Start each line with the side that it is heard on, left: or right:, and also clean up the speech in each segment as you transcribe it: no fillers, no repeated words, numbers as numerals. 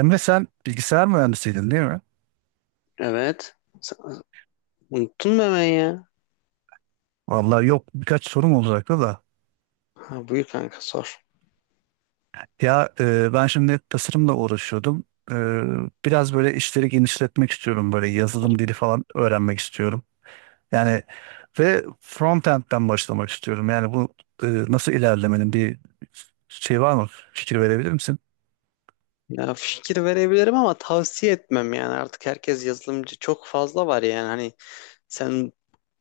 right: Emre sen bilgisayar mühendisiydin değil mi?
left: Evet. Sen- Unuttun mu hemen ya?
right: Vallahi yok birkaç sorum olacaktı da.
left: Ha, buyur kanka sor.
right: Ya ben şimdi tasarımla uğraşıyordum. E, biraz böyle işleri genişletmek istiyorum. Böyle yazılım dili falan öğrenmek istiyorum. Yani ve frontend'den başlamak istiyorum. Yani bu nasıl ilerlemenin bir şey var mı? Fikir verebilir misin?
left: Ya fikir verebilirim ama tavsiye etmem, yani artık herkes yazılımcı, çok fazla var, yani hani sen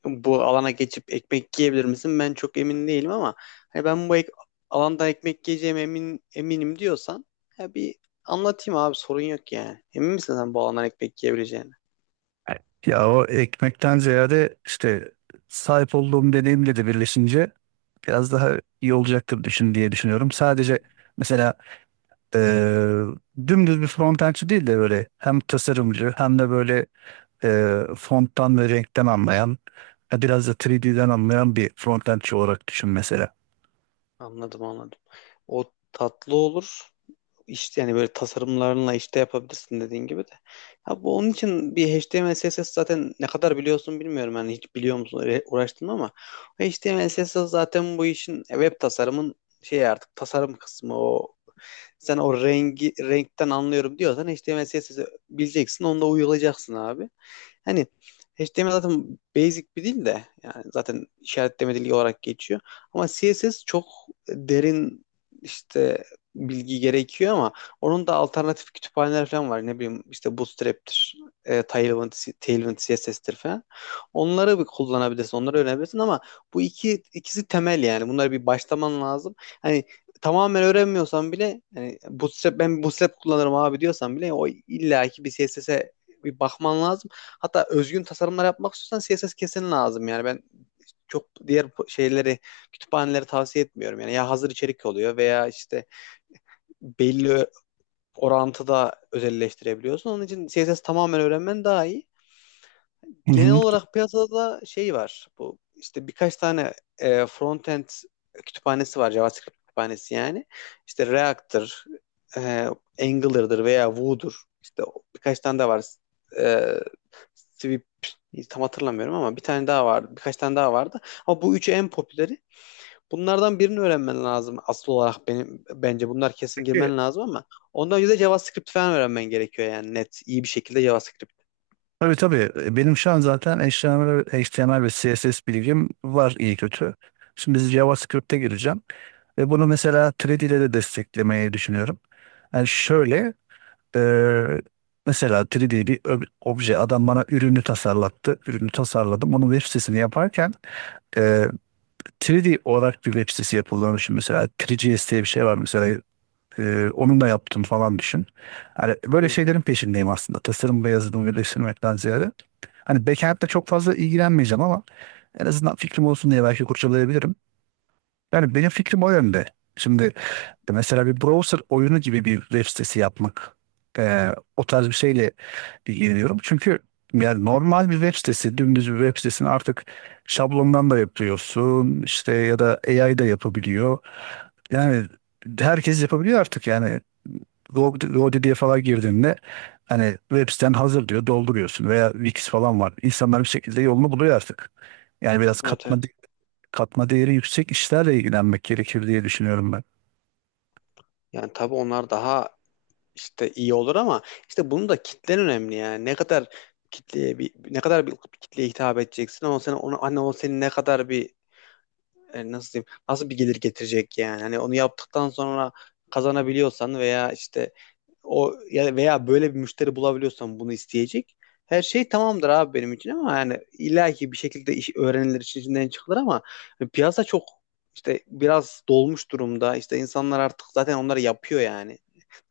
left: bu alana geçip ekmek yiyebilir misin? Ben çok emin değilim ama hani ben bu alanda ekmek yiyeceğim, eminim diyorsan ya bir anlatayım abi, sorun yok yani. Emin misin sen bu alandan ekmek yiyebileceğini?
right: Ya, o ekmekten ziyade işte sahip olduğum deneyimle de birleşince biraz daha iyi olacaktır düşün diye düşünüyorum. Sadece mesela eee, dümdüz bir frontendçi değil de böyle hem tasarımcı hem de böyle fonttan ve renkten anlayan, biraz da 3D'den anlayan bir frontendçi olarak düşün mesela.
left: Anladım, anladım. O tatlı olur. işte yani böyle tasarımlarınla işte yapabilirsin dediğin gibi de. Ya bu onun için bir HTML CSS zaten ne kadar biliyorsun bilmiyorum, yani hiç biliyor musun, öyle uğraştın mı ama HTML CSS zaten bu işin web tasarımın şey artık tasarım kısmı o, sen o rengi renkten anlıyorum diyorsan HTML CSS'i bileceksin. Onunla uyulacaksın abi. Hani HTML zaten basic bir dil de, yani zaten işaretleme dili olarak geçiyor. Ama CSS çok derin işte bilgi gerekiyor, ama onun da alternatif kütüphaneler falan var. Ne bileyim işte Bootstrap'tir, e, Tailwind, Tailwind CSS'tir falan. Onları bir kullanabilirsin, onları öğrenebilirsin ama bu ikisi temel yani. Bunları bir başlaman lazım. Hani tamamen öğrenmiyorsan bile yani ben bootstrap kullanırım abi diyorsan bile o illaki bir CSS'e bir bakman lazım. Hatta özgün tasarımlar yapmak istiyorsan CSS kesin lazım, yani ben çok diğer şeyleri, kütüphaneleri tavsiye etmiyorum. Yani ya hazır içerik oluyor veya işte belli orantıda özelleştirebiliyorsun. Onun için CSS tamamen öğrenmen daha iyi.
right: Hı
left: Genel
right: hı.
left: olarak piyasada şey var. Bu işte birkaç tane frontend kütüphanesi var. JavaScript kütüphanesi yani. İşte React'tır, e, Angular'dır veya Vue'dur. İşte birkaç tane daha var. E, Swift tam hatırlamıyorum ama bir tane daha vardı. Birkaç tane daha vardı. Ama bu üçü en popüleri. Bunlardan birini öğrenmen lazım asıl olarak, benim bence bunlar kesin,
right: Peki.
left: girmen lazım ama ondan önce de JavaScript falan öğrenmen gerekiyor yani, net iyi bir şekilde JavaScript.
right: Tabii tabii. Benim şu an zaten HTML ve CSS bilgim var iyi kötü. Şimdi JavaScript'e gireceğim. Ve bunu mesela 3D ile de desteklemeyi düşünüyorum. Yani şöyle, e, mesela 3D bir obje, adam bana ürünü tasarlattı. Ürünü tasarladım. Onun web sitesini yaparken e, 3D olarak bir web sitesi yapıldığını düşün. Mesela 3GS diye bir şey var mesela. Onunla yaptım falan düşün. Hani
left: Hı
right: böyle
left: hı.
right: şeylerin peşindeyim aslında. Tasarım ve yazılımı birleştirmekten ziyade. Hani backend'le çok fazla ilgilenmeyeceğim ama en azından fikrim olsun diye belki kurcalayabilirim. Yani benim fikrim o yönde. Şimdi mesela bir browser oyunu gibi bir web sitesi yapmak, o tarz bir şeyle ilgileniyorum. Çünkü yani normal bir web sitesi, dümdüz bir web sitesini artık şablondan da yapıyorsun işte, ya da AI da yapabiliyor. Yani herkes yapabiliyor artık yani. GoDaddy'ye falan girdiğinde hani web siten hazır diyor, dolduruyorsun, veya Wix falan var. İnsanlar bir şekilde yolunu buluyor artık. Yani biraz
left: Evet,
right: katma
left: evet.
right: katma değeri yüksek işlerle ilgilenmek gerekir diye düşünüyorum ben.
left: Yani tabii onlar daha işte iyi olur ama işte bunun da kitlen önemli yani. Ne kadar bir kitleye hitap edeceksin, ama sen ona hani o senin ne kadar bir nasıl diyeyim, nasıl bir gelir getirecek yani, hani onu yaptıktan sonra kazanabiliyorsan veya işte o ya veya böyle bir müşteri bulabiliyorsan bunu isteyecek, her şey tamamdır abi benim için, ama yani illaki bir şekilde iş öğrenilir, işin içinden çıkılır ama piyasa çok işte biraz dolmuş durumda, işte insanlar artık zaten onları yapıyor yani.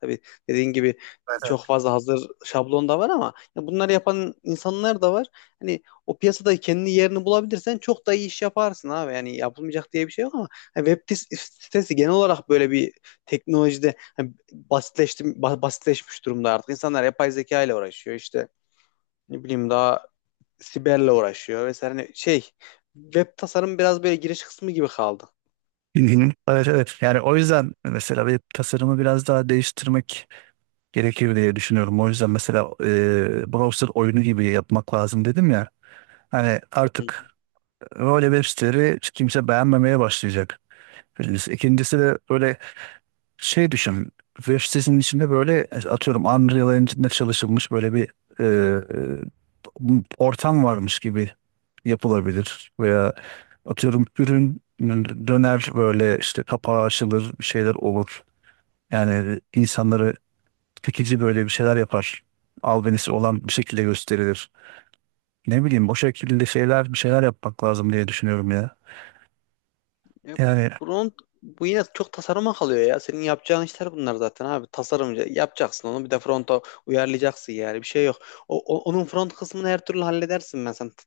left: Tabii, dediğin gibi,
right: Evet evet.
left: çok fazla hazır şablon da var ama ya, bunları yapan insanlar da var. Hani o piyasada kendi yerini bulabilirsen çok da iyi iş yaparsın abi. Yani yapılmayacak diye bir şey yok, ama hani web sitesi genel olarak böyle bir teknolojide hani basitleşti, basitleşmiş durumda artık. İnsanlar yapay zeka ile uğraşıyor, işte ne bileyim, daha siberle uğraşıyor vesaire. Hani şey, web tasarım biraz böyle giriş kısmı gibi kaldı.
right: Hı hı. Evet, evet. Yani o yüzden mesela web tasarımı biraz daha değiştirmek gerekir diye düşünüyorum. O yüzden mesela browser oyunu gibi yapmak lazım dedim ya. Hani artık böyle web siteleri kimse beğenmemeye başlayacak. Birincisi. İkincisi de böyle şey düşün. Web sitesinin içinde böyle atıyorum Unreal Engine'de çalışılmış böyle bir ortam varmış gibi yapılabilir. Veya atıyorum ürün döner, böyle işte kapağı açılır, bir şeyler olur. Yani insanları çekici böyle bir şeyler yapar. Albenisi olan bir şekilde gösterilir. Ne bileyim o şekilde şeyler bir şeyler yapmak lazım diye düşünüyorum ya.
left: Ya
right: Yani.
left: front, bu yine çok tasarıma kalıyor ya. Senin yapacağın işler bunlar zaten abi. Tasarımcı yapacaksın, onu bir de fronta uyarlayacaksın yani. Bir şey yok. Onun front kısmını her türlü halledersin, ben sen t-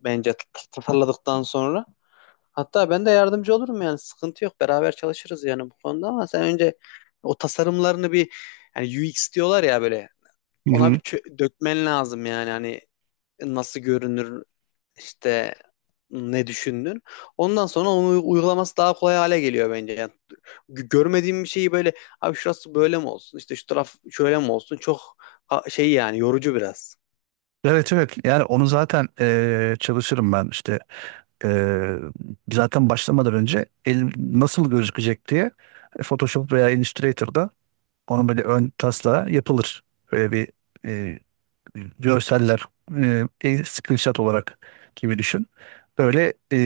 left: bence t- tasarladıktan sonra. Hatta ben de yardımcı olurum yani. Sıkıntı yok. Beraber çalışırız yani bu konuda, ama sen önce o tasarımlarını bir, yani UX diyorlar ya böyle,
right: Hı
left: ona bir
right: hı.
left: dökmen lazım yani. Hani nasıl görünür, işte ne düşündün. Ondan sonra onu uygulaması daha kolay hale geliyor bence. Yani görmediğim bir şeyi böyle abi şurası böyle mi olsun, işte şu taraf şöyle mi olsun, çok şey yani, yorucu biraz.
right: Evet evet, yani onu zaten çalışırım ben işte. Ee, zaten başlamadan önce el nasıl gözükecek diye Photoshop veya Illustrator'da onun böyle ön taslağı yapılır. Böyle bir e, görseller, el screenshot olarak gibi düşün. Böyle e,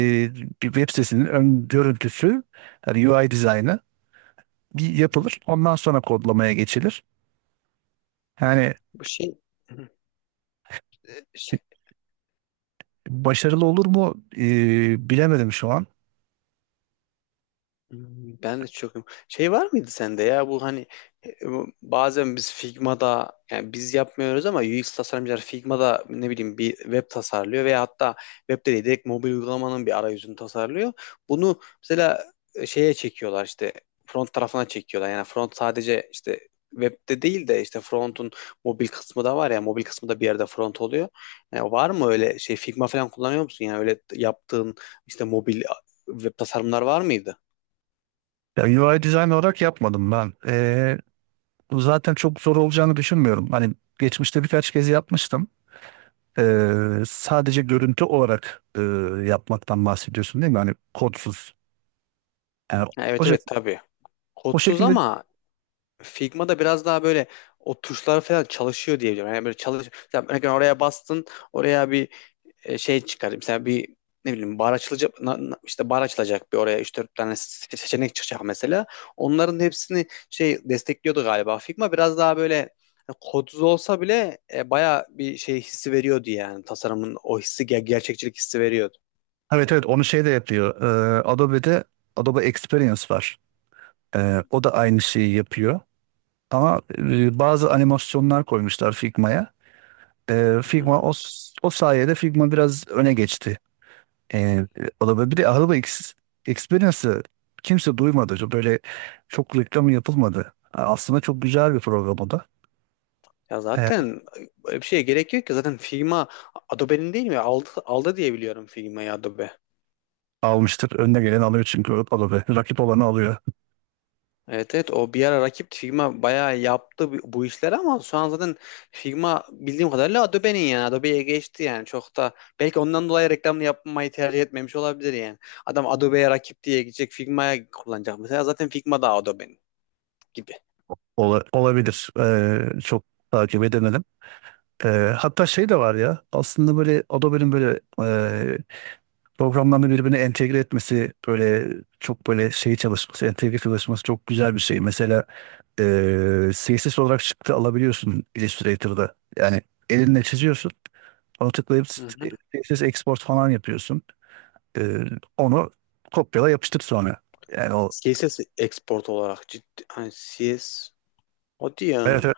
right: bir web sitesinin ön görüntüsü, yani UI dizaynı bir
left: Hı.
right: yapılır. Ondan sonra kodlamaya geçilir. Yani.
left: Bu şey. Hı.
right: Başarılı olur mu? Bilemedim şu an.
left: Ben de çok şey var mıydı sende ya, bu hani bu bazen biz Figma'da, yani biz yapmıyoruz ama UX tasarımcılar Figma'da ne bileyim bir web tasarlıyor, veya hatta web de değil, direkt mobil uygulamanın bir arayüzünü tasarlıyor. Bunu mesela şeye çekiyorlar, işte front tarafına çekiyorlar. Yani front sadece işte webde değil de, işte front'un mobil kısmı da var ya, mobil kısmı da bir yerde front oluyor. Yani var mı öyle şey, Figma falan kullanıyor musun? Yani öyle yaptığın işte mobil web tasarımlar var mıydı?
right: Ya, UI design olarak yapmadım ben. Zaten çok zor olacağını düşünmüyorum. Hani geçmişte birkaç kez yapmıştım. Sadece görüntü olarak yapmaktan bahsediyorsun değil mi? Hani kodsuz. Yani
left: Ha,
right: o,
left: evet
right: şek-
left: evet tabii.
right: o
left: Kodsuz
right: şekilde,
left: ama Figma'da biraz daha böyle o tuşlar falan çalışıyor diyebilirim. Yani böyle çalış mesela, örneğin oraya bastın, oraya bir şey çıkar. Mesela bir ne bileyim bar açılacak işte bar açılacak bir oraya 3-4 tane seçenek çıkacak mesela. Onların hepsini şey destekliyordu galiba. Figma biraz daha böyle kodsuz olsa bile baya bir şey hissi veriyordu yani. Tasarımın o hissi gerçekçilik hissi veriyordu.
right: evet evet, onu şey de yapıyor. Adobe'de Adobe Experience var. O da aynı şeyi yapıyor. Ama bazı animasyonlar koymuşlar Figma'ya. Figma o sayede Figma biraz öne geçti. Ee, Adobe, bir de Adobe Experience'ı kimse duymadı. Böyle çok reklamı yapılmadı. Aslında çok güzel bir program o da.
left: Ya zaten böyle bir şeye gerek yok ki. Zaten Figma Adobe'nin değil mi? Aldı, aldı diye biliyorum, Figma'yı Adobe.
right: Almıştır. Önüne gelen alıyor çünkü Adobe. Rakip olanı alıyor.
left: Evet, evet, o bir ara rakip, Figma bayağı yaptı bu işleri ama şu an zaten Figma bildiğim kadarıyla Adobe'nin, yani Adobe'ye geçti yani, çok da belki ondan dolayı reklamını yapmayı tercih etmemiş olabilir yani. Adam Adobe'ye rakip diye gidecek Figma'ya kullanacak mesela, zaten Figma da Adobe'nin gibi.
right: Olabilir. Çok takip edemedim. Ee, hatta şey de var ya, aslında böyle Adobe'nin böyle programlarını birbirine entegre etmesi, böyle çok böyle şey çalışması, entegre çalışması çok güzel bir şey. Mesela CSS olarak çıktı alabiliyorsun Illustrator'da. Yani elinle çiziyorsun. Onu tıklayıp
left: Hı hı.
right: CSS export falan yapıyorsun. Ee, onu kopyala yapıştır sonra. Yani o.
left: CSS export olarak, ciddi hani, CS o
right: Evet,
left: diyor.
right: evet.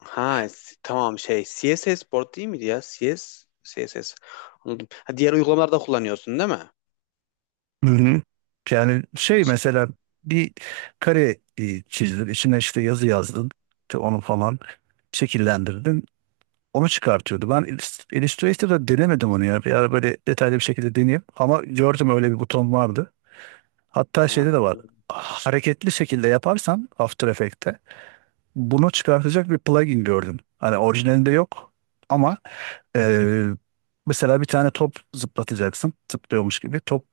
left: Ha, tamam, şey CSS Board değil miydi ya? CS CSS. Anladım. Ha, diğer uygulamalarda kullanıyorsun değil mi?
right: Hı hı. Yani şey
left: Şey.
right: mesela bir kare çizdin, içine işte yazı yazdın, işte onu falan şekillendirdin, onu çıkartıyordu. Ben Illustrator'da denemedim onu ya. Bir ara böyle detaylı bir şekilde deneyeyim. Ama gördüm öyle bir buton vardı. Hatta şeyde
left: Ha.
right: de var. Hareketli şekilde yaparsan After Effects'te bunu çıkartacak bir plugin gördüm. Hani orijinalinde yok ama ee, mesela bir tane top zıplatacaksın. Zıplıyormuş gibi. Top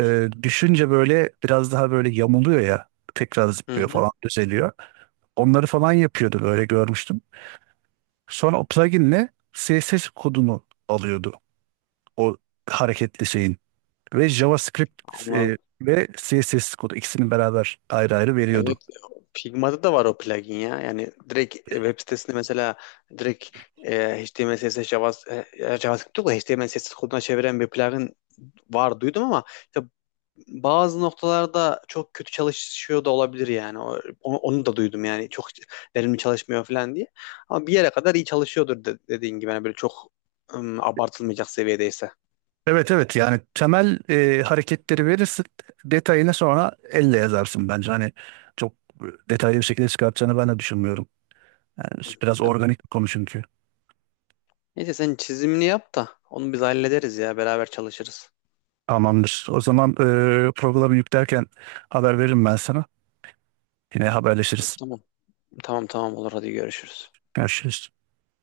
right: düşünce böyle biraz daha böyle yamuluyor ya. Tekrar
left: Hı
right: zıplıyor
left: hı.
right: falan düzeliyor. Onları falan yapıyordu böyle görmüştüm. Sonra o pluginle CSS kodunu alıyordu. O hareketli şeyin. Ve JavaScript
left: Anladım.
right: ve CSS kodu ikisini beraber ayrı ayrı veriyordu.
left: Evet, Figma'da da var o plugin ya. Yani direkt web sitesinde mesela direkt HTML, CSS, Java, JavaScript yok da HTML, CSS koduna çeviren bir plugin var duydum, ama işte bazı noktalarda çok kötü çalışıyor da olabilir yani. Onu da duydum yani çok verimli çalışmıyor falan diye. Ama bir yere kadar iyi çalışıyordur dediğin gibi. Yani böyle çok abartılmayacak seviyedeyse.
right: Evet evet, yani temel hareketleri verirsin, detayını sonra elle yazarsın bence, hani çok detaylı bir şekilde çıkartacağını ben de düşünmüyorum. Yani biraz organik bir konu çünkü.
left: Neyse sen çizimini yap da onu biz hallederiz ya, beraber çalışırız.
right: Tamamdır. O zaman programı yüklerken haber veririm ben sana. Yine haberleşiriz.
left: Tamam. Tamam tamam olur, hadi görüşürüz.
right: Görüşürüz.